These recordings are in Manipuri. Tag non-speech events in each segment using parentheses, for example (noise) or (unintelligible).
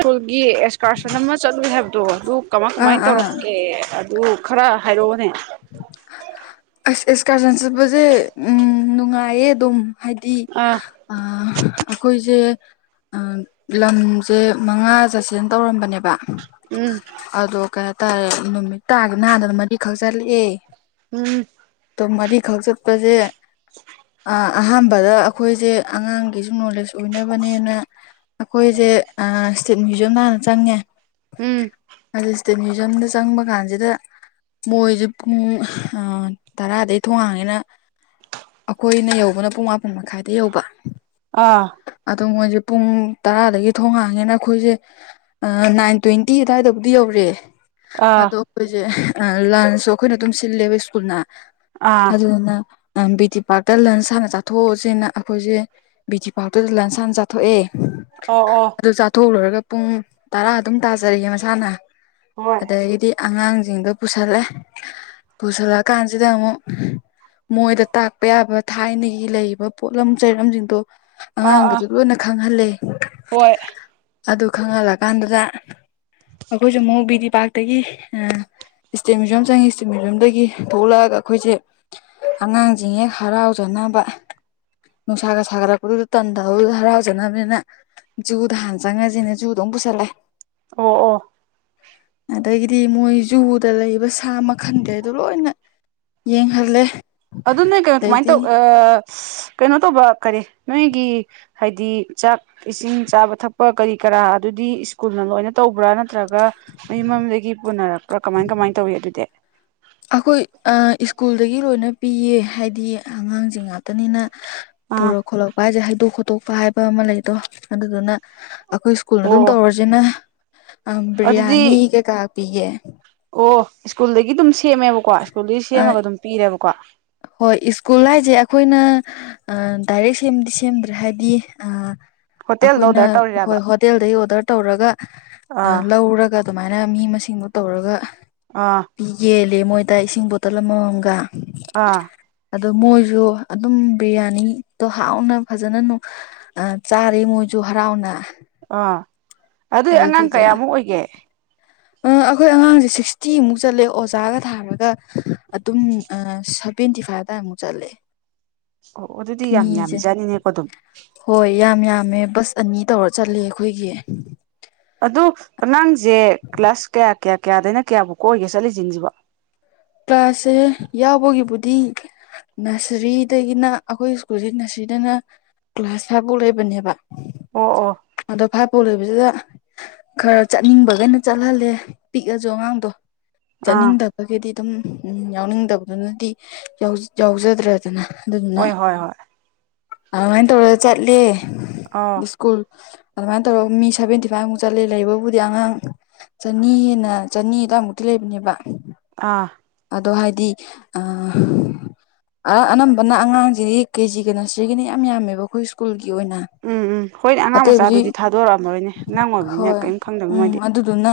ꯁ꯭ꯀꯨꯜꯒꯤ ꯑꯦꯛꯁꯀꯥꯔꯁꯟ ꯑꯃ ꯆꯠꯂꯨꯏ ꯍꯥꯏꯕꯗꯣ ꯑꯗꯨ ꯀꯃꯥꯏ ꯑꯥ ꯀꯃꯥꯏꯅ ꯑꯥ ꯇꯧꯔꯛꯀꯦ ꯑꯗꯨ ꯈꯔ ꯍꯥꯏꯔꯛꯑꯣꯅꯦ ꯑꯁ ꯑꯦꯁ ꯀꯥꯔꯖꯟ ꯆꯠꯄꯁꯦ ꯎꯝ ꯅꯨꯡꯉꯥꯏꯌꯦ ꯑꯗꯨꯝ ꯍꯥꯏꯗꯤ ꯑꯥ ꯑꯩꯈꯣꯏꯁꯦ ꯂꯝꯁꯦ ꯃꯉꯥ ꯆꯠꯁꯤꯅ ꯇꯧꯔꯝꯕꯅꯦꯕ ꯎꯝ ꯑꯗꯣ ꯀꯩꯍꯥꯢꯇꯥꯔꯦ ꯅꯨꯃꯤꯠ ꯇꯥꯗꯅ ꯃꯔꯤ ꯈꯛ ꯆꯠꯂꯛꯑꯦ ꯎꯝ ꯃꯔꯤꯈꯛ ꯆꯠꯄꯁꯦ (inaudible) ꯑꯍꯥꯟꯕꯗ ꯑꯩꯈꯣꯏꯁꯦ ꯑꯉꯥꯡꯒꯤꯁꯨ ꯅꯣꯂꯦꯖ ꯑꯣꯏꯅꯕꯅꯦꯅ ꯑꯩꯈꯣꯏꯁꯦ ꯏꯁ꯭ꯇꯦꯠ ꯃ꯭ꯌꯨꯖꯌꯝꯗ ꯍꯥꯟꯅ ꯆꯪꯉꯦ ꯎꯝ ꯃ꯭ꯌꯨꯖꯌꯝꯗ ꯆꯪꯕ ꯀꯥꯟꯁꯤꯗ ꯃꯣꯏꯁꯨ ꯄꯨꯡ ꯇꯔꯥꯗꯩ ꯊꯣꯡ ꯍꯥꯡꯉꯦꯅ ꯑꯩꯈꯣꯏꯅ ꯌꯧꯕꯅ ꯄꯨꯡ ꯃꯥꯄꯟ ꯃꯈꯥꯏꯗ ꯌꯧꯕ ꯑꯥ ꯑꯗꯨ ꯃꯣꯏꯖꯦ ꯄꯨꯡ ꯇꯔꯥꯗꯒꯤ ꯊꯣꯡ ꯍꯥꯡꯉꯦꯅ ꯑꯩꯈꯣꯏꯁꯦ ꯑ ꯅꯥꯏꯟ ꯇ꯭ꯋꯦꯟꯇꯤ ꯑꯗꯥꯏꯗꯕꯨꯗꯤ ꯌꯧꯔꯦ ꯑꯥ ꯑꯗꯣ ꯑꯩꯈꯣꯏꯁꯦ ꯑ ꯂꯟꯁꯨ ꯑꯩꯈꯣꯏꯅ ꯑꯗꯨꯝ ꯁꯤꯜꯂꯦꯕ ꯁ꯭ꯀꯨꯜꯅ ꯑꯥ ꯑꯗꯨꯗꯨꯅ ꯕꯤ ꯇꯤ ꯄꯥꯔꯛꯇ ꯂꯟꯁ ꯍꯥꯟꯅ ꯆꯥꯊꯣꯛꯑꯁꯤꯅ ꯑꯩꯈꯣꯏꯁꯦ ꯕꯤꯇꯤ ꯄꯥꯛꯇꯨꯗ ꯂꯟꯁ ꯍꯥꯟꯅ ꯆꯥꯊꯣꯛꯑꯦ ꯑꯣ ꯑꯣ ꯑꯗꯨ ꯆꯥꯊꯣꯛꯂꯣꯏꯔꯒ ꯄꯨꯡ ꯇꯔꯥ ꯑꯗꯨꯝ ꯇꯥꯖꯔꯛꯏ ꯃꯁꯥꯅ ꯍꯣꯏ ꯑꯗꯒꯤꯗꯤ ꯑꯉꯥꯡꯖꯤꯡꯗꯣ ꯄꯨꯁꯜꯂꯦ ꯄꯨꯁꯜꯂꯛꯀꯥꯟꯁꯤꯗ ꯑꯃꯨꯛ ꯃꯣꯏꯗ ꯇꯥꯛꯄ ꯌꯥꯕ ꯊꯥꯏꯅꯒꯤ ꯂꯩꯔꯤꯕ ꯄꯣꯠꯂꯝ ꯆꯩꯔꯝꯁꯤꯡꯗꯣ ꯑꯥ ꯑꯥ ꯑꯉꯥꯡꯒꯩꯗꯣ ꯂꯣꯏꯅ ꯈꯪꯍꯜꯂꯦ ꯍꯣꯏ ꯑꯗꯨ ꯈꯪꯍꯜꯂ ꯀꯥꯟꯗꯨꯗ ꯑꯩꯈꯣꯏꯁꯨ ꯑꯃꯧꯛ ꯕꯤꯗꯤ ꯄꯥꯛꯇꯒꯤ ꯏꯁꯇꯦꯠ ꯃ꯭ꯌꯨꯖꯌꯝ ꯆꯪꯉꯦ ꯏꯁꯇꯦꯠ ꯃ꯭ꯌꯨ꯭ꯌꯝꯗꯒꯤ ꯊꯣꯛꯂꯛꯑꯒ ꯑꯩꯈꯣꯏꯁꯦ ꯑꯉꯥꯡꯁꯤꯡ ꯍꯦꯛ ꯍꯔꯥꯎꯖꯅꯕ ꯅꯨꯡꯁꯥꯒ ꯁꯥꯒꯠꯔꯛꯄꯗꯨꯗ ꯇꯟꯗꯗꯅꯗ ꯍꯔꯥꯎꯖꯅꯕꯅꯤꯅ ꯖꯨꯗ ꯍꯥꯟꯅ ꯆꯪꯉꯁꯤꯅꯦ ꯖꯨꯝ ꯗ ꯑꯃꯨꯛ ꯄꯨꯁꯜꯂꯦ ꯑꯣ ꯑꯣ ꯑꯗꯒꯤꯗꯤ ꯃꯣꯏ ꯖꯨꯗ ꯗ ꯂꯩꯕ ꯁꯥ ꯃꯈꯥꯜ ꯈꯩꯗꯣ ꯂꯣꯏꯅꯥ ꯌꯦꯡꯍꯜꯂꯦ ꯑꯗꯨ ꯅꯣꯏ ꯀꯩꯅꯣ ꯀꯃꯥꯏꯅ ꯇꯧ ꯑꯗꯩꯗꯤ ꯀꯩꯅꯣ ꯇꯧꯕ ꯀꯔꯤ ꯅꯣꯏꯒꯤ ꯍꯥꯏꯗꯤ ꯆꯥꯛ ꯏꯁꯤꯡ ꯆꯥꯕ ꯊꯛꯄ ꯀꯔꯤ ꯀꯔꯥ ꯑꯗꯨꯗꯤ ꯁ꯭ꯀꯨꯜꯅ ꯂꯣꯏꯅ ꯇꯧꯕꯔ ꯅꯠꯇ꯭ꯔꯒ ꯃꯌꯨꯝ ꯃꯌꯨꯝꯗꯒꯤ ꯄꯨꯅꯔꯛꯄ꯭ꯔꯥ ꯀꯃꯥꯏ ꯀꯃꯥꯏꯅ ꯇꯧꯏꯤ ꯑꯗꯨꯗꯤ ꯑꯩꯈꯣꯏ ꯑ ꯁ꯭ꯀꯨꯜꯗꯒꯤ ꯂꯣꯏꯅ ꯄꯤꯌꯦ ꯍꯥꯏꯗꯤ ꯑꯉꯥꯡꯁꯤꯡ ꯉꯥꯛ ꯅꯤꯅ ꯑꯥ ꯄꯨꯔꯛ ꯈꯣꯠꯂꯛꯄ ꯍꯥꯏꯁꯦ ꯍꯩꯗꯣꯛ ꯈꯣꯠꯇꯣꯛꯄ ꯍꯥꯏꯕ ꯑꯃ ꯂꯩꯗꯣ ꯑꯗꯨꯗꯨꯅ ꯑꯩꯈꯣꯏ ꯁ꯭ꯀꯨꯜꯅ ꯑꯗꯨꯝ ꯑꯣ ꯇꯧꯔꯁꯤꯅ ꯑ ꯑꯗꯨꯗꯤ ꯕꯤꯔꯌꯥꯅꯤ ꯀꯩꯀꯥ ꯄꯤꯌꯦ ꯑꯣ ꯁ꯭ꯀꯨꯜꯗꯒꯤ ꯑꯗꯨꯝ ꯁꯦꯝꯃꯦꯕꯀꯣ ꯁ꯭ꯀꯨꯜꯗꯒꯤ ꯁꯦꯝꯃꯒ ꯑꯗꯨꯝ ꯄꯤꯔꯦꯕꯀꯣ ꯍꯣꯏ ꯁ꯭ꯀꯨꯜ ꯍꯥꯏꯖꯦ ꯑꯩꯈꯣꯏꯅ ꯑ ꯗꯥꯏꯔꯦꯛ ꯁꯦꯝꯗꯤ ꯁꯦꯝꯗ꯭ꯔꯦ ꯍꯥꯏꯗꯤ ꯑ ꯍꯣꯇꯦꯜꯗ ꯑꯩꯈꯣꯏꯅ ꯑꯣꯗꯔ ꯍꯣꯏ ꯇꯧꯔꯤꯔꯕ ꯍꯣꯇꯦꯜꯗꯒꯤ ꯑꯣꯗꯔ ꯇꯧꯔꯒ ꯑ ꯑꯥ ꯂꯧꯔꯒ ꯑꯗꯨꯃꯥꯏꯅ ꯃꯤ ꯃꯁꯤꯡꯗꯣ ꯇꯧꯔꯒ ꯑꯥ ꯌꯦꯜꯂꯦ ꯃꯣꯏꯗ ꯏꯁꯤꯡ ꯕꯣꯇꯜ ꯑꯃꯃꯝꯒ ꯑꯥ ꯑꯗꯣ ꯃꯣꯏꯖꯨ ꯑꯗꯨꯝ ꯕꯤꯔꯌꯥꯅꯤꯗꯣ ꯍꯥꯎꯅ ꯐꯖꯅ ꯑ ꯆꯥꯔꯦ ꯃꯣꯏꯖꯨ ꯍꯔꯥꯎꯅ ꯑꯥ ꯑꯗꯨꯏ ꯑꯉꯥꯡ ꯑꯗꯨꯗꯨꯗ ꯀꯌꯥꯃꯨꯛ ꯑꯣꯏꯒꯦ ꯑꯩꯈꯣꯏ ꯑꯉꯥꯡꯁꯦ ꯁꯤꯛꯁꯇꯤꯃꯨꯛ ꯆꯠꯂꯦ ꯑꯣꯖꯥꯒ ꯊꯥꯔꯒ ꯑꯗꯨꯝ ꯑ ꯚꯦꯟꯇꯤ ꯐꯥꯏꯠ ꯑꯗꯥꯏ ꯃꯨꯛ ꯆꯠꯂꯦ ꯑꯣ ꯑꯗꯨꯗꯤ ꯌꯥꯝ ꯃꯤꯁꯦ ꯌꯥꯝꯃꯤꯖꯥꯠꯅꯤꯅꯦꯀꯣ ꯑꯗꯨꯝ ꯍꯣꯏ ꯌꯥꯝ ꯌꯥꯝꯃꯦ ꯕꯁ ꯑꯅꯤ ꯇꯧꯔ ꯆꯠꯂꯦ ꯑꯩꯈꯣꯏꯒꯤ ꯑꯗꯨ ꯑꯉꯥꯡꯁꯦ ꯀ꯭ꯂꯥꯁ ꯀꯌꯥ ꯀꯌꯥ ꯀꯌꯥꯗꯩꯅ ꯀꯌꯥꯕꯨꯛ ꯀ ꯑꯣꯏꯒꯦ ꯆꯠꯂꯤꯖꯤꯡꯖꯤꯕꯣ ꯀ꯭ꯂꯥꯁꯁꯦ ꯌꯥꯎꯕꯒꯤꯕꯨꯗꯤ ꯅꯁꯔꯤꯗꯒꯤꯅ ꯑꯩꯈꯣꯏ ꯁ꯭ꯀꯨꯜꯁꯦ ꯅꯁꯔꯤꯗꯅ ꯀ꯭ꯂꯥꯁ ꯐꯥꯏꯚ ꯐꯧ ꯂꯩꯕꯅꯦꯕ ꯑꯣ ꯑꯣ ꯑꯗꯣ ꯐꯥꯏꯞ ꯄꯧ ꯂꯩꯕꯖꯤꯗ ꯈꯔ ꯆꯠꯅꯤꯡꯕꯒꯩꯅ ꯆꯠꯍꯜꯂꯦ ꯄꯤꯛꯑꯁꯨ ꯑꯉꯥꯡꯗꯣ ꯑꯥ ꯆꯠꯅꯤꯡꯗꯕꯒꯤꯗꯤ ꯑꯗꯨꯝ ꯑ ꯌꯥꯎꯅꯤꯡꯗꯕꯗꯨꯅꯗꯤ ꯌꯥꯎꯖꯗ꯭ꯔꯦꯗꯅ ꯑꯗꯨꯗꯨꯅ ꯍꯣꯏ ꯍꯣꯏ ꯍꯣꯏ ꯑꯗꯨꯃꯥꯏꯅ ꯇꯧꯔꯒ ꯆꯠꯂꯦ ꯑꯥ ꯁ꯭ꯀꯨꯜ ꯑꯗꯨꯃꯥꯏꯅ ꯇꯧꯔꯒ ꯃꯤ ꯁꯚꯦꯟꯇꯤ ꯐꯥꯏꯚ ꯃꯨꯛ ꯆꯠꯂꯦ ꯂꯩꯕꯕꯨꯗꯤ ꯑꯉꯥꯡ ꯆꯅꯤ ꯍꯦꯟꯅ ꯆꯅꯤ ꯑꯗꯨꯋꯥꯏꯃꯨꯛꯇꯤ ꯂꯩꯕꯅꯦꯕ ꯑꯥ ꯑꯗꯣ ꯍꯥꯏꯗꯤ ꯑ ꯑ ꯑꯅꯝꯕꯅ ꯑꯉꯥꯡꯖꯤꯗꯤ ꯀꯦꯖꯤꯒ ꯅꯁꯔꯤꯒꯅ ꯏꯌꯥꯝ ꯌꯥꯝꯃꯦꯕ ꯑꯩꯈꯣꯏ ꯁ꯭ꯀꯨꯜꯒꯤ ꯑꯣꯏꯅ ꯎꯝ ꯎꯝ ꯍꯣꯏꯅꯦ ꯑꯉꯥꯡ ꯑꯇꯩꯕꯨꯗꯤ ꯃꯆꯥꯗꯨꯗꯤ ꯊꯥꯗꯣꯔꯛꯑꯝꯃꯔꯣꯏꯅꯦ ꯑꯉꯥꯡ ꯑꯣꯏꯕꯅꯤꯅ ꯀꯩꯝ ꯈꯪꯗꯝꯅ ꯃꯣꯏꯗꯤ ꯑꯗꯨꯅ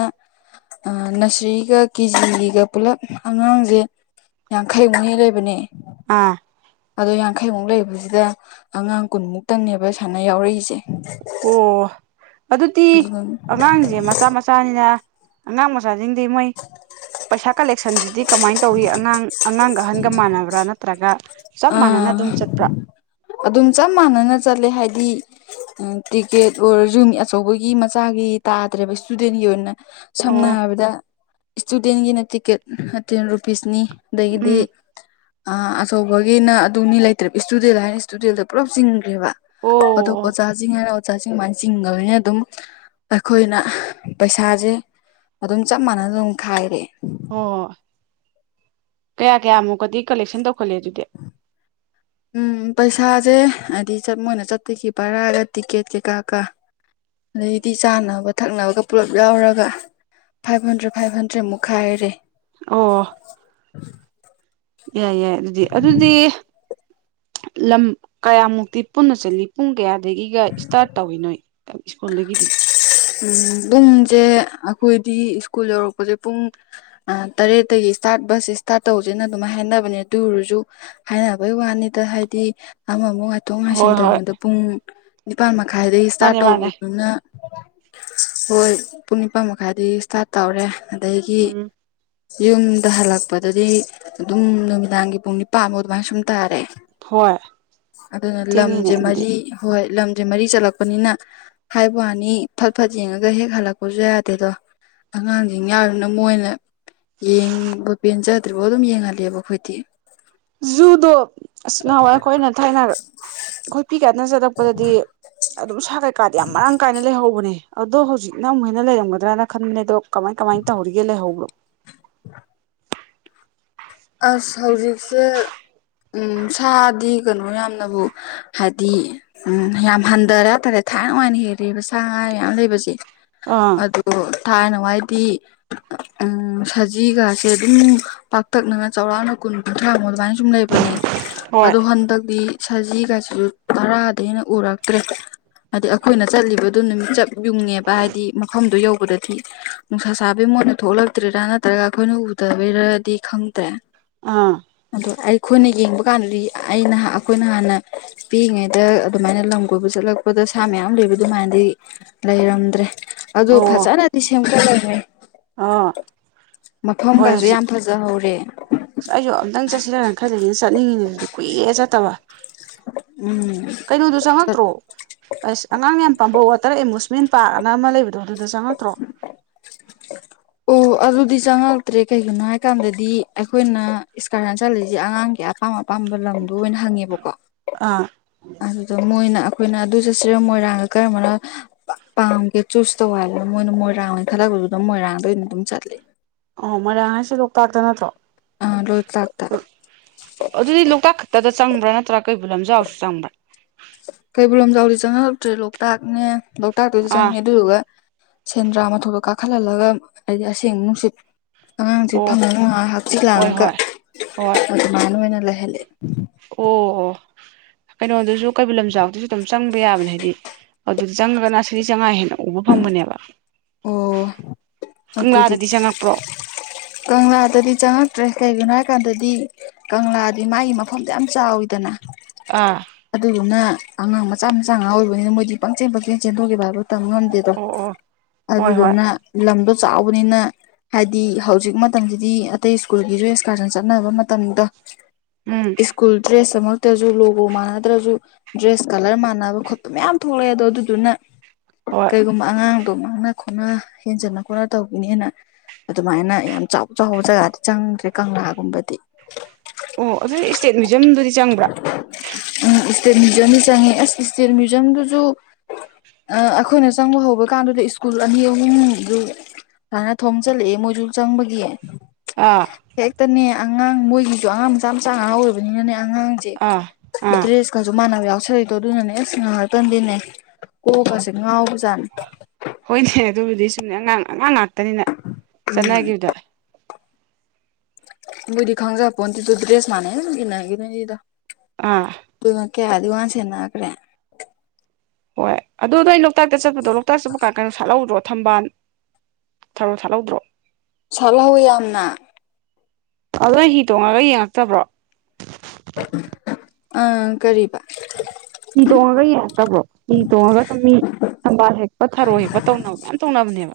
ꯑ ꯅꯁ꯭ꯔꯤꯒ ꯀꯦꯖꯤꯒꯤꯒ ꯄꯨꯂꯞ ꯑꯉꯥꯡꯖꯦ ꯌꯥꯡꯈꯩꯃꯨꯛ ꯍꯦꯟ ꯂꯩꯕꯅꯦ ꯑꯥ ꯑꯗꯣ ꯌꯥꯡꯈꯩꯃꯨꯛ ꯂꯩꯕꯖꯤꯗ ꯑꯉꯥꯡ ꯀꯨꯟꯃꯨꯛꯇꯡꯅꯦꯕ ꯁꯥꯏꯅ ꯌꯥꯎꯔꯛꯏꯖꯦ ꯑꯣ ꯑꯗꯨꯗꯤ ꯑꯗꯨꯝ ꯑꯉꯥꯡꯖꯦ ꯃꯆꯥ ꯃꯆꯥꯅꯤꯅ ꯑꯉꯥꯡ ꯃꯆꯥꯁꯤꯡꯗꯤ ꯃꯣꯏ ꯄꯩꯁꯥ ꯀꯂꯦꯛꯁꯟꯁꯤꯗꯤ ꯀꯃꯥꯏꯅ ꯇꯧꯋꯤ ꯑꯉꯥꯡ ꯑꯉꯥꯡꯒ ꯑꯍꯟꯒ ꯃꯥꯟꯅꯕ꯭ꯔꯥ ꯅꯠꯇ꯭ꯔꯒ ꯆꯞ ꯃꯥꯟꯅꯅ ꯑꯥ ꯑꯗꯨꯝ ꯆꯠꯄ꯭ꯔꯥ ꯑꯗꯨꯝ ꯆꯞ ꯃꯥꯟꯅꯅ ꯆꯠꯂꯦ ꯍꯥꯏꯗꯤ ꯇꯤꯀꯦꯠ ꯑꯣꯏꯔꯖꯨ ꯑꯆꯧꯕꯒꯤ ꯃꯆꯥꯒꯤ ꯇꯥꯗ꯭ꯔꯦꯕ ꯏꯁꯇꯨꯗꯦꯟꯒꯤ ꯑꯣꯏꯅ ꯁꯝꯅ ꯑꯣ ꯍꯥꯏꯔꯕꯗ ꯏꯁꯇꯨꯗꯦꯟꯒꯤꯅ ꯇꯤꯛꯀꯦꯠ ꯇꯦꯟ ꯔꯨꯄꯤꯁꯅꯤ ꯑꯗꯒꯤꯗꯤ ꯎꯝ ꯑ ꯑꯆꯧꯕꯒꯤꯅ ꯑꯗꯨꯅꯤ ꯂꯩꯇ꯭ꯔꯦꯕ ꯏꯁꯇꯨꯗꯦꯟꯗ ꯍꯥꯏꯔꯤ ꯏꯁꯇꯨꯗꯦꯜꯗ ꯄꯨꯂꯞ ꯆꯤꯡꯒ꯭ꯔꯦꯕ ꯑꯣ ꯑꯗꯣ ꯑꯣ ꯍꯣꯏ ꯑꯣꯖꯥꯁꯤꯡ ꯍꯥꯏꯔ ꯑꯣꯖꯥꯁꯤꯡ ꯑꯗꯨꯃꯥꯏꯅ ꯆꯤꯡꯒ꯭ꯔꯃꯤꯅ ꯑꯗꯨꯝ ꯑꯩꯈꯣꯏꯅ ꯄꯩꯁꯥꯁꯦ ꯑꯗꯨꯝ ꯆꯞ ꯃꯥꯅꯅ ꯑꯗꯨꯝ ꯈꯥꯏꯔꯦ ꯑꯣ ꯀꯌꯥ ꯀꯌꯥꯃꯨꯛꯀꯗꯤ ꯀꯂꯦꯛꯁꯟ ꯇꯧꯈꯠꯂꯤ ꯑꯗꯨꯗꯤ ꯎꯝ ꯄꯩꯁꯥꯖꯦ ꯍꯥꯏꯗꯤ ꯆꯠ ꯃꯣꯏꯅ ꯆꯠꯇꯣꯏꯁꯤ ꯕꯔꯥꯒ ꯇꯤꯛꯀꯦꯠ ꯀꯩꯀꯥ ꯒ ꯑꯗꯩꯗꯤ ꯆꯥꯅꯕ ꯊꯛꯅꯕꯒ ꯄꯨꯂꯞ ꯌꯥꯎꯔꯒ ꯐꯥꯏꯚ ꯍꯟꯗ꯭ꯔꯦꯟꯠ ꯐꯥꯏꯚ ꯍꯟꯗ꯭ꯔꯦꯟꯠꯃꯨꯛ ꯈꯥꯏꯔꯦ ꯑꯣ ꯌꯥꯏ ꯌꯥꯏ ꯑꯗꯨꯗꯤ ꯑꯗꯨꯗꯤ ꯂꯝ ꯀꯌꯥꯃꯨꯛꯇꯤ ꯄꯨꯟꯅ ꯆꯠꯂꯤ ꯄꯨꯡ ꯀꯌꯥ ꯁꯤꯗꯒꯤꯒ ꯏꯁꯇꯥꯔꯠ ꯇꯧꯋꯤ ꯅꯣꯏ ꯁ꯭ꯀꯨꯜꯗꯒꯤꯗꯤ ꯎꯝ ꯄꯨꯡꯖꯦ ꯑꯈꯣꯏꯗꯤ ꯁ꯭ꯀꯨꯜ ꯌꯧꯔꯛꯄꯖꯦ ꯄꯨꯡ ꯑ ꯇꯔꯦꯠꯇꯒꯤ ꯏꯁꯇꯥꯔꯠ ꯕꯁꯖꯦ ꯏꯁꯇꯥꯔꯠ ꯇꯧꯖꯦꯅ ꯑꯗꯨꯃꯥꯏ ꯍꯥꯏꯅꯕꯅꯦ ꯑꯗꯨ ꯑꯣꯏꯔꯖꯨ ꯍꯥꯏꯅꯕꯩ ꯋꯥꯅꯤꯗ ꯍꯥꯏꯗꯤ ꯑꯃꯃꯨꯛ ꯉꯥꯏꯊꯣꯛ ꯉꯥꯏꯁꯤꯟ ꯍꯣꯏ ꯍꯣꯏ ꯇꯧꯔꯤꯉꯩꯗ ꯄꯨꯡ ꯅꯤꯄꯥꯥꯟ ꯃꯈꯥꯏꯗꯩ ꯏꯁꯇꯥꯔꯠ ꯃꯥꯅꯦ ꯃꯥꯅꯦ ꯇꯧꯕꯗꯨꯅ ꯍꯣꯏ ꯄꯨꯡ ꯅꯤꯄꯥꯟ ꯃꯈꯥꯏꯗꯩ ꯏꯁꯇꯥꯔꯠ ꯇꯧꯔꯦ ꯑꯗꯒꯤ ꯎꯝ ꯌꯨꯝꯗ ꯍꯜꯂꯛꯄꯗꯗꯤ ꯑꯗꯨꯝ ꯅꯨꯃꯤꯗꯥꯡꯒꯤ ꯄꯨꯡ ꯅꯤꯄꯥꯟꯃꯨꯛ ꯑꯗꯨꯃꯥꯏ ꯁꯨꯝ ꯇꯥꯔꯦ ꯍꯣꯏ ꯑꯗꯨꯅ ꯊꯦꯡꯉꯤꯅꯦ ꯂꯝꯖꯦ ꯑꯗꯨꯗꯤ ꯃꯔꯤ ꯍꯣꯏ ꯂꯝꯖꯦ ꯃꯔꯤ ꯆꯠꯂꯛꯄꯅꯤꯅ ꯍꯥꯏꯕ ꯋꯥꯅꯤ ꯐꯠ ꯐꯠ ꯌꯦꯡꯉꯒ ꯍꯦꯛ ꯍꯜꯂꯛꯄꯖꯨ ꯌꯥꯗꯦꯗꯣ ꯑꯉꯥꯡꯖꯤꯡ ꯌꯥꯎꯔꯤꯝꯅꯤꯅ ꯃꯣꯏꯅ ꯌꯦꯡꯕ ꯄꯦꯟꯖꯗ꯭ꯔꯤꯕꯧ ꯑꯗꯨꯝ ꯌꯦꯡꯍꯜꯂꯦꯕ ꯑꯩꯈꯣꯏꯗꯤ ꯖꯨꯗꯣ ꯑꯁ ꯉꯍꯥꯟꯋꯥꯏ ꯑꯩꯈꯣꯏꯅ ꯊꯥꯏꯅ ꯑꯈꯣꯏ ꯄꯤꯛꯏ ꯀꯥꯟꯗ ꯆꯠꯂꯛꯄꯗꯗꯤ ꯑꯗꯨꯝ ꯁꯥ ꯀꯩꯀꯥꯗꯤ ꯌꯥꯝ ꯃꯔꯥꯡ ꯀꯥꯏꯅ ꯂꯩꯍꯧꯕꯅꯦ ꯑꯗꯣ ꯍꯧꯖꯤꯛꯅ ꯑꯃꯨꯛ ꯍꯦꯟꯅ ꯂꯩꯔꯝꯒꯗ꯭ꯔꯅ ꯈꯟꯕꯅꯦ ꯑꯗꯣ ꯀꯃꯥꯏ ꯀꯃꯥꯏ ꯇꯧꯍꯧꯔꯤꯒꯦ ꯂꯩꯍꯧꯕ꯭ꯔꯣ (inaudible) ꯑꯁ ꯍꯧꯖꯤꯛꯁꯦ ꯎꯝ ꯁꯥꯗꯤ ꯀꯩꯅꯣ ꯌꯥꯝꯅꯕꯨ ꯍꯥꯏꯗꯤ ꯎꯝ ꯌꯥꯝ ꯍꯟꯗꯔꯦ ꯍꯥꯏꯇꯥꯔꯦ ꯊꯥꯏꯅꯋꯥꯏꯅ ꯍꯦꯜꯂꯦꯕ ꯁꯥ ꯃꯌꯥꯝ ꯂꯩꯕꯁꯦ ꯑ ꯑꯗꯣ ꯊꯥꯏꯅꯋꯥꯥꯏꯗꯤ ꯎꯝ ꯁꯖꯤꯒꯥꯁꯦ ꯑꯗꯨꯝ ꯄꯥꯛ ꯄꯥꯛꯇꯛꯅꯅ ꯆꯥꯎꯔꯥꯛꯅ ꯀꯨꯟ ꯀꯨꯟꯊ꯭ꯔꯥꯃꯨꯛ ꯑꯗꯨꯃꯥꯏ ꯁꯨꯝ ꯂꯩꯕꯅꯦ ꯍꯣꯏ ꯑꯗꯣ ꯍꯟꯗꯛꯇꯤ ꯁꯖꯤꯒꯥꯁꯤꯁꯨ ꯇꯔꯥꯗꯩ ꯍꯦꯟꯅ ꯎꯔꯛꯇ꯭ꯔꯦ ꯑꯗꯩ ꯑꯈꯣꯏꯅ ꯆꯠꯂꯤꯕꯗꯨ ꯅꯨꯃꯤꯠ ꯆꯞ ꯌꯨꯡꯉꯦꯕ ꯍꯥꯏꯗꯤ ꯃꯐꯝꯗꯣ ꯌꯧꯕꯗꯗꯤ ꯅꯨꯡꯁꯥ ꯁꯥꯕꯩ ꯃꯣꯏꯅ ꯊꯣꯛꯂꯛꯇ꯭ꯔꯤꯔꯥ ꯅꯠꯇ꯭ꯔꯒ ꯑꯩꯈꯣꯏꯅ ꯎꯗꯕꯩꯔꯗꯤ ꯈꯪꯗ꯭ꯔꯦ ꯑꯥ ꯑꯗꯣ ꯑꯩꯈꯣꯏꯅ ꯌꯦꯡꯕ ꯀꯥꯟꯗꯗꯤ ꯑꯩꯅ ꯍꯥꯟ ꯑꯩꯈꯣꯏꯅ ꯍꯥꯟꯅ ꯄꯤꯛꯏꯉꯩꯗ ꯑꯗꯨꯃꯥꯏꯅ ꯂꯝ ꯀꯣꯏꯕ ꯆꯠꯂꯛꯄꯗ ꯁꯥ ꯃꯌꯥꯝ ꯂꯩꯕ ꯑꯗꯨꯃꯥꯏꯅꯗꯤ ꯂꯩꯔꯝꯗ꯭ꯔꯦ ꯑꯗꯨ ꯑꯣ ꯐꯖꯅꯗꯤ ꯁꯦꯝꯒꯠꯂꯝꯃꯦ ꯑꯥ ꯍꯣꯏ ꯃꯐꯝꯒꯁꯨ ꯍꯧꯖꯤꯛ ꯌꯥꯝ ꯐꯖꯩ ꯆꯍꯔꯦ ꯑꯁ ꯑꯩꯁꯨ ꯑꯝꯇꯪ ꯆꯠꯁꯤꯔꯅ ꯈꯔꯗꯅ ꯆꯠꯅꯤꯡꯉꯤꯅꯦ ꯑꯗꯨꯗꯤ ꯀꯨꯏꯔꯦ ꯆꯠꯇꯕ ꯎꯝ ꯀꯩꯅꯣꯗꯨꯣ ꯆꯪꯉꯛꯇ꯭ꯔꯣ ꯑꯁ ꯑꯉꯥꯡ ꯌꯥꯝ ꯄꯥꯝꯕ ꯋꯥꯇꯔ ꯑꯦꯃꯨꯁꯃꯦꯟ ꯄꯥꯔꯛ ꯑꯅ ꯑꯃ ꯂꯩ ꯑꯗꯣ ꯑꯗꯨꯗ ꯆꯪꯉꯛꯇ꯭ꯔꯣ꯫ (unintelligible) ꯑꯣ ꯑꯗꯨꯗꯤ ꯆꯪꯉꯛꯇ꯭ꯔꯦ ꯀꯩꯒꯤꯅꯣ ꯍꯥꯏꯀꯥꯟꯗꯗꯤ ꯑꯩꯈꯣꯏꯅ ꯏꯁꯀꯥꯔꯁꯟ ꯆꯠꯂꯤꯖꯦ ꯑꯉꯥꯡꯒꯤ ꯑꯄꯥꯝ ꯑꯄꯥꯝꯕ ꯂꯝꯗꯣ ꯑꯣꯏꯅ ꯍꯪꯉꯦꯕꯀꯣ ꯑꯥ ꯑꯗꯨꯗ ꯃꯣꯏꯅ ꯑꯩꯈꯣꯏꯅ ꯑꯗꯨ ꯆꯠꯁꯤꯔ ꯃꯣꯏꯔꯥꯡꯒ ꯀꯔꯝꯕꯅꯣ ꯄꯥꯝꯒꯦ ꯆꯨꯁ ꯇꯧ ꯍꯥꯏꯕꯗ ꯃꯣꯏꯅ ꯃꯣꯏꯔꯥꯡ ꯑꯣꯏꯅ ꯈꯜꯂꯛꯄꯗꯨꯗ ꯃꯣꯏꯔꯥꯡꯗ ꯑꯣꯏꯅ ꯑꯗꯨꯝ ꯆꯠꯂꯦ ꯑꯣ ꯃꯣꯏꯔꯥꯡ ꯍꯥꯏꯁꯤ ꯂꯣꯛꯇꯥꯛꯇ ꯅꯠꯇ꯭ꯔꯣ꯫ ꯑ ꯔꯣꯜ ꯂꯥꯛꯇꯔ ꯑꯗꯨꯗꯤ ꯂꯣꯛꯇꯥꯛ ꯈꯛꯇꯗ ꯆꯪꯕ꯭ꯔꯥ ꯅꯠꯇ꯭ꯔꯥ ꯀꯩꯕꯨꯜ ꯂꯝꯖꯥꯎꯔꯁꯨ ꯆꯪꯕ꯭ꯔꯥ ꯀꯩꯕꯨꯜ ꯂꯝꯖꯥꯎꯗꯤ ꯆꯪꯉꯔꯛꯇ꯭ꯔꯦ ꯂꯣꯛꯇꯥꯛꯅꯦ ꯂꯣꯛꯇꯥꯛꯇꯨꯁꯨ ꯑꯥ ꯆꯪꯉꯦ ꯑꯗꯨꯗꯨꯒ ꯁꯦꯟꯗ꯭ꯔꯥ ꯃꯊꯣꯛꯇ ꯀꯥꯈꯠꯍꯜꯂꯒ ꯍꯥꯏꯗꯤ ꯑꯁꯦꯡꯕ ꯅꯨꯡꯁꯤꯠ ꯑꯉꯥꯡꯁꯦ ꯑꯣ ꯐꯪꯅꯅꯅꯨꯡꯉꯥꯏ ꯍꯛꯆꯤ ꯍꯣꯏ ꯂꯥꯡꯒ ꯍꯣꯏ ꯍꯣꯏ ꯑꯗꯨꯃꯥꯏꯅ ꯑꯣꯏꯅ ꯂꯩꯍꯜꯂꯦ ꯑꯣ ꯑꯣ ꯀꯩꯅꯣꯗꯨꯁꯨ ꯀꯩꯕꯨꯜ ꯂꯝꯖꯥꯎꯇꯁꯨ ꯑꯗꯨꯝ ꯆꯪꯕ ꯌꯥꯕꯅꯦ ꯍꯥꯏꯗꯤ ꯑꯗꯨꯗ ꯆꯪꯉꯒꯅꯁꯨꯗꯤ ꯆꯪꯉꯛ ꯍꯦꯅꯣ ꯎꯕ ꯐꯪꯕꯅꯦꯕ ꯑꯣ ꯑꯗꯨꯗꯤ ꯀꯪꯂꯥꯗꯗꯤ ꯆꯪꯉꯛꯄ꯭ꯔꯣ ꯀꯪꯂꯥꯗꯗꯤ ꯆꯪꯉꯛꯇ꯭ꯔꯦ ꯀꯩꯒꯤꯅꯣ ꯍꯥꯏ ꯀꯥꯟꯗꯗꯤ ꯀꯪꯂꯥꯗꯤ ꯃꯥꯒꯤ ꯃꯐꯝꯁ ꯌꯥꯝ ꯆꯥꯎꯋꯤꯗꯅ ꯑꯥ ꯑꯗꯨꯒꯨꯝꯅ ꯑꯉꯥꯡ ꯃꯆꯥ ꯃꯆꯥ ꯉꯥ ꯑꯣꯏꯕꯅꯤꯅ ꯃꯣꯏꯗꯤ ꯄꯪꯆꯦꯟ ꯄꯪꯆꯦꯟ ꯆꯦꯟꯊꯣꯛꯀꯈꯤꯕ ꯍꯥꯏꯕ ꯃꯇꯝ ꯑꯗꯨꯗꯣ ꯑꯣ ꯑꯣ ꯍꯣꯏ ꯍꯣꯏ ꯑꯗꯨꯗꯨꯅ ꯂꯝꯗꯣ ꯆꯥꯎꯕꯅꯤꯅ ꯍꯥꯏꯗꯤ ꯍꯧꯖꯤꯛ ꯃꯇꯝꯁꯤꯗꯤ ꯑꯇꯩ ꯁ꯭ꯀꯨꯜꯒꯤꯁꯨ ꯑꯦꯛꯁꯀꯔꯁꯟ ꯆꯠꯅꯕ ꯃꯇꯝꯗ ꯎꯝ ꯁ꯭ꯀꯨꯜ ꯗ꯭ꯔꯦꯁ ꯑꯃ ꯇ꯭ꯔꯖꯁꯨ ꯂꯣꯒꯣ ꯃꯥꯟꯅꯗ꯭ꯔꯁꯨ ꯗ꯭ꯔꯦꯁ ꯀꯂꯔ ꯃꯥꯟꯅꯕ ꯈꯣꯠꯄ ꯃꯌꯥꯝ ꯊꯣꯛꯂꯛꯑꯦ ꯑꯗꯣ ꯑꯗꯨꯗꯨꯅ ꯍꯣꯏ ꯀꯩꯒꯨꯝꯕ ꯑꯉꯥꯡꯗꯣ ꯃꯥꯡꯅ ꯈꯣꯠꯅ ꯍꯦꯟꯖꯟꯅ ꯈꯣꯠꯅ ꯇꯧꯕꯈꯤꯅꯦꯅ ꯑꯗꯨꯃꯥꯏꯅ ꯌꯥꯝ ꯆꯥꯎ ꯆꯥꯎꯕ ꯖꯒꯥꯗꯤ ꯆꯪꯗ꯭ꯔꯦ ꯀꯪꯂꯥꯒꯨꯝꯕꯗꯤ ꯑꯣ ꯑꯗꯨ ꯏꯁꯇꯦꯠ ꯃ꯭ꯌꯨꯖꯌꯝꯗꯨꯗꯤ ꯆꯪꯕ꯭ꯔꯥ ꯎꯝ ꯏꯁꯇꯦꯠ ꯃ꯭ꯌꯨꯖꯌꯝꯗꯤ ꯆꯪꯉꯦ ꯑꯁ ꯏꯁꯇꯦꯠ ꯃ꯭ꯌꯨꯖꯌꯝꯗꯨꯁꯨ ꯑꯩꯈꯣꯏꯅ ꯆꯪꯕ ꯍꯧꯕ ꯀꯥꯟꯗꯨꯗ ꯁ꯭ꯀꯨꯜ ꯑꯅꯤ ꯑꯍꯨꯝꯗꯨ ꯍꯥꯟꯅ ꯊꯣꯝ ꯆꯜꯂꯛꯑꯦ ꯃꯣꯏꯁꯨ ꯆꯪꯕꯒꯤ ꯑꯥ ꯍꯦꯛꯇꯅꯦ ꯑꯉꯥꯡ ꯃꯣꯏꯒꯤꯗꯣ ꯑꯉꯥꯡ ꯃꯆꯥ ꯃꯆꯥ ꯉꯍꯥ ꯑꯣꯏꯕꯅꯤꯅꯅꯦ ꯑꯉꯥꯡꯁꯦ ꯑꯥ ꯑꯥ ꯗ꯭ꯔꯦꯁꯀꯁꯨ ꯃꯥꯟꯅꯕ ꯌꯥꯎꯁꯜꯂꯛꯏꯗꯣ ꯑꯗꯨꯅꯅꯦ ꯑꯁ ꯉꯥꯏꯍꯥꯛꯇꯪꯗꯤꯅꯦ ꯀꯣꯛꯀꯁꯦ ꯉꯥꯎꯁꯦ ꯆꯝ ꯍꯣꯏꯅꯦ ꯑꯗꯨꯕꯨꯗꯤ ꯁꯨꯝꯅꯦ ꯑꯉꯥꯡ ꯑꯉꯥꯡ ꯉꯥꯛꯇꯅꯤꯅ ꯎꯝ ꯆꯠꯅꯈꯤꯕꯗ ꯕꯨꯔꯤ ꯈꯪꯖꯄꯣꯅꯤ ꯇꯤꯕꯨ ꯗ꯭ꯔꯦꯁ ꯃꯥꯅꯦ ꯀꯅ ꯀꯅ ꯇꯤꯗ ꯑꯥ ꯑꯗꯨꯃ ꯀꯦ ꯑꯗꯨ ꯋꯥ ꯆꯟꯅꯥꯛ꯭ꯔꯦ ꯍꯣꯏ ꯑꯗꯨꯗ ꯑꯩꯩꯅ ꯂꯣꯛꯇꯥꯛꯇ ꯆꯠꯄꯗꯣ ꯂꯣꯛꯇꯥꯛ ꯆꯠꯄ ꯀꯥ ꯀꯩꯅꯣ ꯁꯥꯠꯍꯧꯗ꯭ꯔꯣ ꯊꯝꯕꯥꯜ ꯊꯧꯔꯣ ꯊꯠꯍꯗ꯭ꯔꯣ ꯁꯥꯠꯍꯧꯋꯤ ꯌꯥꯝꯅ ꯑꯗꯣ ꯍꯤ ꯇꯣꯡꯉꯒ ꯌꯦꯡꯉꯛꯇꯕ꯭ꯔꯣ ꯑꯥ ꯀꯔꯤꯔꯤꯕ ꯍꯤ ꯇꯣꯡꯉꯒ ꯌꯦꯡꯉꯛꯇꯕ꯭ꯔꯣ ꯍ ꯇꯣꯡꯉꯒ ꯁꯨꯝ ꯃꯤ ꯊꯝꯕꯥꯜ ꯍꯦꯛꯄ ꯊꯔꯣ ꯍꯦꯛꯄ ꯇꯧꯅꯕ ꯃꯌꯥꯝ ꯇꯧꯅꯕꯅꯦꯕ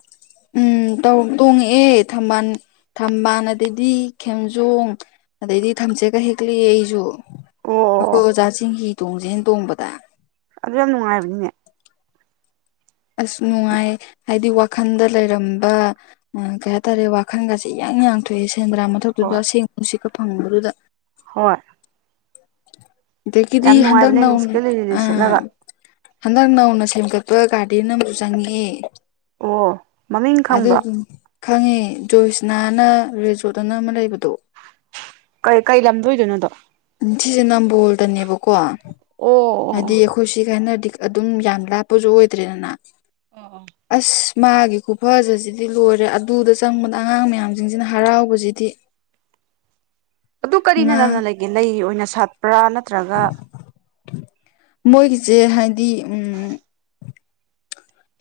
ꯎꯝ ꯇꯣꯡꯉꯛꯑꯦ ꯊꯝꯕꯥꯜ ꯊꯝꯕꯥꯜ ꯑꯗꯨꯗꯗꯤ ꯈꯦꯝꯝꯖꯣꯡ ꯑꯗꯩꯗꯤ ꯊꯝꯁꯦꯒ ꯍꯦꯛꯂꯤꯑ ꯑꯩꯁꯨ ꯑꯣ ꯑꯩꯈꯣꯏ ꯑꯣ ꯑꯣꯖꯥꯁꯤꯡꯍꯤꯤ ꯇꯣꯡꯁꯦꯅ ꯇꯣꯡꯕꯗ ꯑꯗꯨ ꯌꯥꯝ ꯅꯨꯡꯉꯥꯏꯕꯅꯤꯅꯦ ꯑꯁ ꯅꯨꯡꯉꯥꯏ ꯍꯥꯏꯗꯤ ꯋꯥꯈꯜꯗ ꯂꯩꯔꯝꯕ ꯀꯩ ꯍꯥꯏꯇꯥꯔꯦ ꯋꯥꯈꯟꯒꯁꯦ ꯌꯥꯡ ꯌꯥꯡꯊꯣꯛꯑꯦ ꯁꯦꯟꯗ꯭ꯔꯥ ꯃꯊꯛꯇꯨꯗ ꯍꯣꯏ ꯑꯁꯦꯡꯕ ꯅꯨꯡ ꯁꯤꯛꯀ ꯐꯪꯕꯗꯨꯗ ꯍꯣꯏ ꯑꯗꯒꯤꯗꯤ ꯌꯥꯝ ꯍꯟꯗꯛ ꯅꯨꯡꯉꯥꯏꯕꯅꯦ ꯅ ꯅꯨꯡꯁꯤꯠꯀ ꯂꯤꯔꯤ ꯂꯤꯔꯤ ꯑ ꯁꯤꯠꯂꯒ ꯍꯟꯗꯛ ꯅꯧꯅ ꯁꯦꯝꯒꯠꯄ ꯒꯥꯔꯗꯅ ꯑꯃꯁꯨ ꯆꯪꯉꯦ ꯑꯣ ꯃꯃꯤꯡ ꯈꯪꯕ꯭ꯔꯣ ꯑꯗꯨꯗ ꯈꯪꯉꯦ ꯖꯣꯏꯁꯅꯥꯅ ꯔꯔꯤꯖꯣꯠ ꯑꯅ ꯑꯃ ꯂꯩꯕꯗꯣ ꯀꯩ ꯀꯩ ꯂꯝꯗꯣꯏꯗꯣꯏꯅꯣꯗꯣ ꯁꯤꯁꯦ ꯅꯝꯕꯣꯜꯗꯅꯦꯕꯀꯣ ꯑꯣ ꯑꯣ ꯍꯥꯏꯗꯤ ꯑꯣ ꯑꯩꯈꯣꯏ ꯁꯤ ꯀꯥꯏꯅꯔꯗꯤ ꯑꯗꯨꯝ ꯌꯥꯝ ꯂꯥꯞꯄꯁꯨ ꯑꯣꯏꯗ꯭ꯔꯦꯗꯅ ꯑꯣ ꯑꯣ ꯑꯁ ꯃꯥꯒꯤ ꯈꯨꯐꯖꯁꯤꯗꯤ ꯂꯣꯏꯔꯦ ꯑꯗꯨꯗ ꯆꯪꯕꯗ ꯑꯉꯥꯡ ꯃꯌꯥꯝꯁꯤꯡꯁꯤꯅ ꯍꯔꯥꯎꯕꯁꯤꯗꯤ (unintelligible) ꯑꯗꯨ ꯀꯔꯤꯅ ꯉꯥ ꯅꯅ ꯂꯩꯒꯦ ꯂꯩ ꯑꯣꯏꯅ ꯁꯥꯠꯄ꯭ꯔꯥ ꯅꯠꯇ꯭ꯔꯒ ꯃꯣꯏꯒꯤꯁꯦ ꯍꯥꯏꯗꯤ ꯎ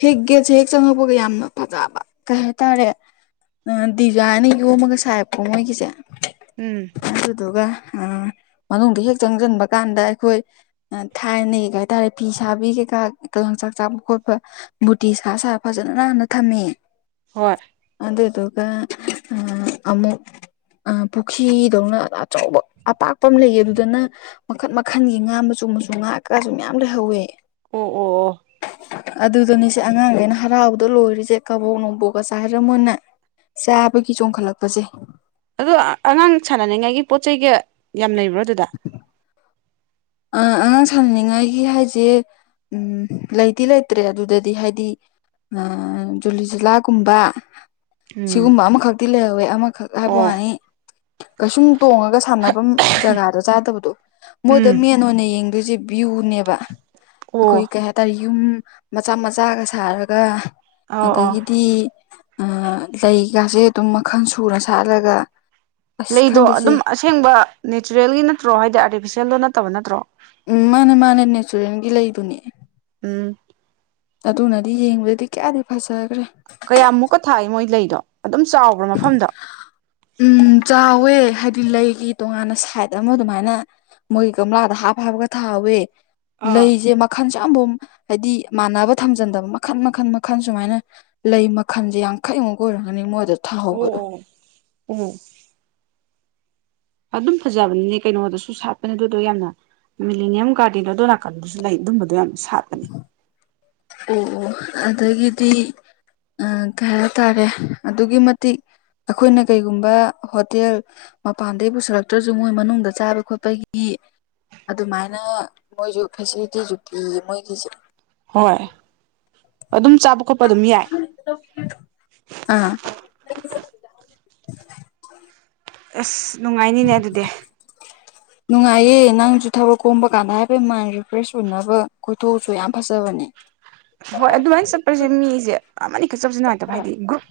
ꯍꯦꯛ ꯒꯦꯠꯁꯦ ꯍꯦꯛ ꯆꯪꯉꯛꯄꯒ ꯌꯥꯝꯅ ꯐꯖꯕ ꯀꯩ ꯍꯥꯏꯇꯥꯔꯦ ꯗꯤꯖꯥꯏꯅ ꯌꯣꯝꯃꯒ ꯁꯥꯏꯞꯀꯣ ꯃꯣꯏꯒꯤꯁꯦ ꯎꯝ ꯑꯗꯨꯗꯨꯒ ꯃꯅꯨꯡꯗ ꯍꯦꯛ ꯆꯪꯁꯤꯟꯕ ꯀꯥꯟꯗ ꯑꯩꯈꯣꯏ ꯊꯥꯏꯅꯩ ꯀꯩ ꯀꯩ ꯍꯥꯏꯇꯥꯔꯦ ꯐꯤ ꯁꯥꯕꯤ ꯀꯩꯀꯥꯀ ꯂꯝꯥꯡ ꯆꯥꯛ ꯆꯥꯕ ꯈꯣꯠꯄ ꯕꯨꯣꯇꯤ ꯁꯥ ꯁꯥ ꯐꯖꯅ ꯅꯥꯟꯅ ꯊꯝꯃꯦ ꯍꯣꯏ ꯑꯗ ꯇꯒ ꯑꯃꯨ ꯄꯨꯈ꯭ꯔꯤꯗꯧꯅ ꯑꯆꯧꯕ ꯑꯄꯥꯛꯄ ꯑꯃ ꯂꯩꯌꯦ ꯑꯗꯨꯗꯅ ꯃꯈꯟ ꯃꯈꯟꯒꯤ ꯉꯥ ꯃ ꯆꯨꯝꯕꯁꯨ ꯉꯥꯛꯀꯁꯨ ꯃꯌꯥꯝ ꯂꯩꯍꯧꯋꯦ ꯑꯣ ꯑꯣ ꯑꯣ ꯑꯗꯨꯗꯨꯅꯤꯁꯦ ꯑꯉꯥꯡꯈꯩꯅ ꯍꯔꯥꯎꯕꯗꯣ ꯂꯣꯏꯔꯤꯁꯦ ꯀꯕꯣꯛ ꯅꯨꯡꯕꯣꯛꯀ ꯆꯥꯏ ꯍꯥꯏꯔꯝꯃꯣꯏꯅꯦ ꯆꯥꯕꯒꯤ ꯆꯣꯡꯈꯠꯂꯛꯄꯁꯦ ꯑꯗꯣ ꯑꯉꯥꯡ ꯁꯥꯟꯅꯅꯤꯡꯉꯥꯏꯒꯤ ꯄꯣꯠ ꯆꯩꯒ ꯌꯥꯝ ꯂꯩꯕ꯭ꯔꯣ ꯑꯗꯨꯗ ꯑ ꯑꯉꯥꯡ ꯁꯥꯟꯅꯅꯤꯡꯉꯥꯏꯒꯤ ꯍꯥꯏꯁꯦ ꯎꯝ ꯂꯩꯇꯗꯤ ꯂꯩꯇ꯭ꯔꯦ ꯑꯗꯨꯗꯗꯤ ꯍꯥꯏꯗꯤ ꯑ ꯖꯨꯂꯤ ꯂꯥꯒꯨꯝꯕ ꯎꯝ ꯁꯤꯒꯨꯝꯕ ꯑꯃꯈꯛꯇꯤ ꯂꯩꯍꯧꯋꯦ ꯑꯃꯈꯛ ꯍꯥꯏꯕ ꯑꯣ ꯃꯥꯅꯤ ꯀꯩꯁꯨꯝ ꯇꯣꯡꯉꯒ ꯁꯥꯟꯅꯐꯝ ꯖꯒꯥꯗ ꯆꯥꯗꯕꯗꯣ ꯑꯗ ꯎꯝ ꯃꯦꯟ ꯑꯣꯏꯅ ꯌꯦꯡꯗꯣꯏꯁꯦ ꯚ꯭ꯌꯨꯅꯦꯕ ꯑꯩꯈꯣꯏ ꯑꯣ ꯀꯩ ꯍꯥꯏꯇꯥꯔꯦ ꯌꯨꯝ ꯃꯆꯥ ꯃꯆꯥꯒ ꯁꯥꯔꯒ ꯑꯣ ꯑꯣ ꯑꯗꯒꯤꯗꯤ ꯂꯩꯒꯥꯁꯦ ꯑꯗꯨꯝ ꯃꯈꯜ ꯁꯨꯔ ꯁꯥꯠꯂꯒ ꯑꯁ ꯂꯩꯗꯣ ꯈꯪꯗꯦꯁꯦ ꯑꯗꯨꯝ ꯑꯁꯦꯡꯕ ꯅꯦꯆꯔꯦꯜꯒꯤ ꯅꯠꯇ꯭ꯔꯣ ꯍꯥꯏꯗꯤ ꯑꯥꯔꯇꯤꯐꯤꯁꯦꯜꯗꯣ ꯅꯠꯇꯕ ꯅꯠꯇ꯭ꯔꯣ ꯎꯝ ꯃꯥꯅꯦ ꯃꯥꯅꯦ ꯅꯦꯆꯔꯦꯜꯒꯤ ꯂꯩꯗꯨꯅꯦ ꯎꯝ ꯑꯗꯨꯅꯗꯤ ꯌꯦꯡꯕꯗꯗꯤ ꯀꯌꯥꯗꯤ ꯐꯖꯈ꯭ꯔꯦ ꯀꯌꯥꯃꯨꯛꯀ ꯊꯥꯏ ꯃꯣꯏ ꯂꯩꯗꯣ ꯑꯗꯨꯝ ꯆꯥꯎꯕ꯭ꯔꯥ ꯃꯐꯝꯗꯣ ꯎꯝ ꯆꯥꯎꯋꯦ ꯍꯥꯏꯗꯤ ꯂꯩꯒꯤ ꯇꯣꯉꯥꯟꯅ ꯁꯥꯏꯠ ꯑꯃ ꯑꯗꯨꯃꯥꯏꯅ ꯃꯣꯏ ꯀꯪꯂꯒꯝꯂꯥꯗ ꯍꯥꯞ ꯍꯥꯞꯒ ꯊꯥꯎꯋꯦ ꯑꯥ ꯂꯩꯁꯦ ꯃꯈꯟꯁꯨ ꯌꯥꯝꯐ ꯍꯥꯏꯗꯤ ꯃꯥꯟꯅꯕ ꯊꯝꯖꯤꯟꯗꯕ ꯃꯈꯟ ꯃꯈꯟ ꯃꯈꯟ ꯁꯨꯃꯥꯏꯅ ꯂꯩ ꯃꯈꯟꯁꯦ ꯌꯥꯡꯈꯩ ꯑꯃꯨꯛ ꯑꯣꯏꯔꯒꯅꯤ ꯃꯣꯏꯗ ꯊꯥꯍꯧꯕꯗꯣ ꯎꯝ ꯑꯗꯨꯝ ꯐꯖꯕꯅꯤꯅꯦ ꯀꯩꯅꯣꯗꯁꯨ ꯁꯥꯠꯄꯅꯦ ꯑꯗꯨꯗꯣ ꯌꯥꯝꯅ ꯃꯦꯂꯦꯅꯤꯌꯝ ꯒꯥꯔꯗꯦꯟ ꯑꯗꯣ ꯅꯥꯀꯟꯗꯨꯁꯨ ꯂꯩ ꯑꯗꯨꯝꯕꯗꯣ ꯌꯥꯝ ꯁꯥꯠꯄꯅꯦ ꯑꯣ ꯑꯣ ꯑꯗꯒꯤꯗꯤ ꯀꯩ ꯍꯥꯏꯇꯥꯔꯦ ꯑꯗꯨꯛꯒꯤ ꯃꯇꯤꯛ ꯑꯩꯈꯣꯏꯅ ꯀꯩꯒꯨꯝꯕ ꯍꯣꯇꯦꯜ ꯃꯄꯥꯟꯗꯩ ꯄꯨꯁꯤꯜꯂꯛꯇ꯭ꯔꯁꯨ ꯃꯣꯏ ꯃꯅꯨꯡꯗ ꯆꯥꯕ ꯈꯣꯠꯄꯒꯤ ꯑꯗꯨꯃꯥꯏꯅ ꯃꯣꯏꯁꯨ ꯐꯦꯁꯤꯂꯤꯇꯤꯁꯨ ꯄꯤꯌꯦ ꯃꯣꯏꯒꯤꯁꯦ ꯍꯣꯏ ꯑꯗꯨꯝ ꯆꯥꯕ ꯈꯣꯠꯄ ꯑꯗꯨꯝ ꯌꯥꯏ ꯑꯥ ꯑꯁ ꯅꯨꯡꯉꯥꯏꯅꯤꯅꯦ ꯑꯗꯨꯗꯤ (inaudible) ꯅꯨꯡꯉꯥꯏꯌꯦ ꯅꯪꯁꯨ ꯊꯕꯛ ꯀꯣꯝꯕ ꯀꯥꯟꯗ ꯍꯥꯏꯕꯗꯤ ꯃꯥꯏꯟ ꯔꯤꯐ꯭ꯔꯦꯁ ꯑꯣꯏꯅꯕ ꯀꯣꯏꯊꯣꯛꯑꯁꯨ ꯌꯥꯝ ꯐꯖꯕꯅꯦ ꯍꯣꯏ ꯑꯗꯨꯃꯥꯏꯅ ꯆꯠꯄꯁꯦ ꯃꯤꯁꯦ ꯑꯃꯅꯤ ꯈꯛ ꯆꯠꯁꯦ ꯅꯨꯡꯉꯥꯏꯇꯕ ꯍꯥꯏꯗꯤ ꯒ꯭ꯔꯨꯞ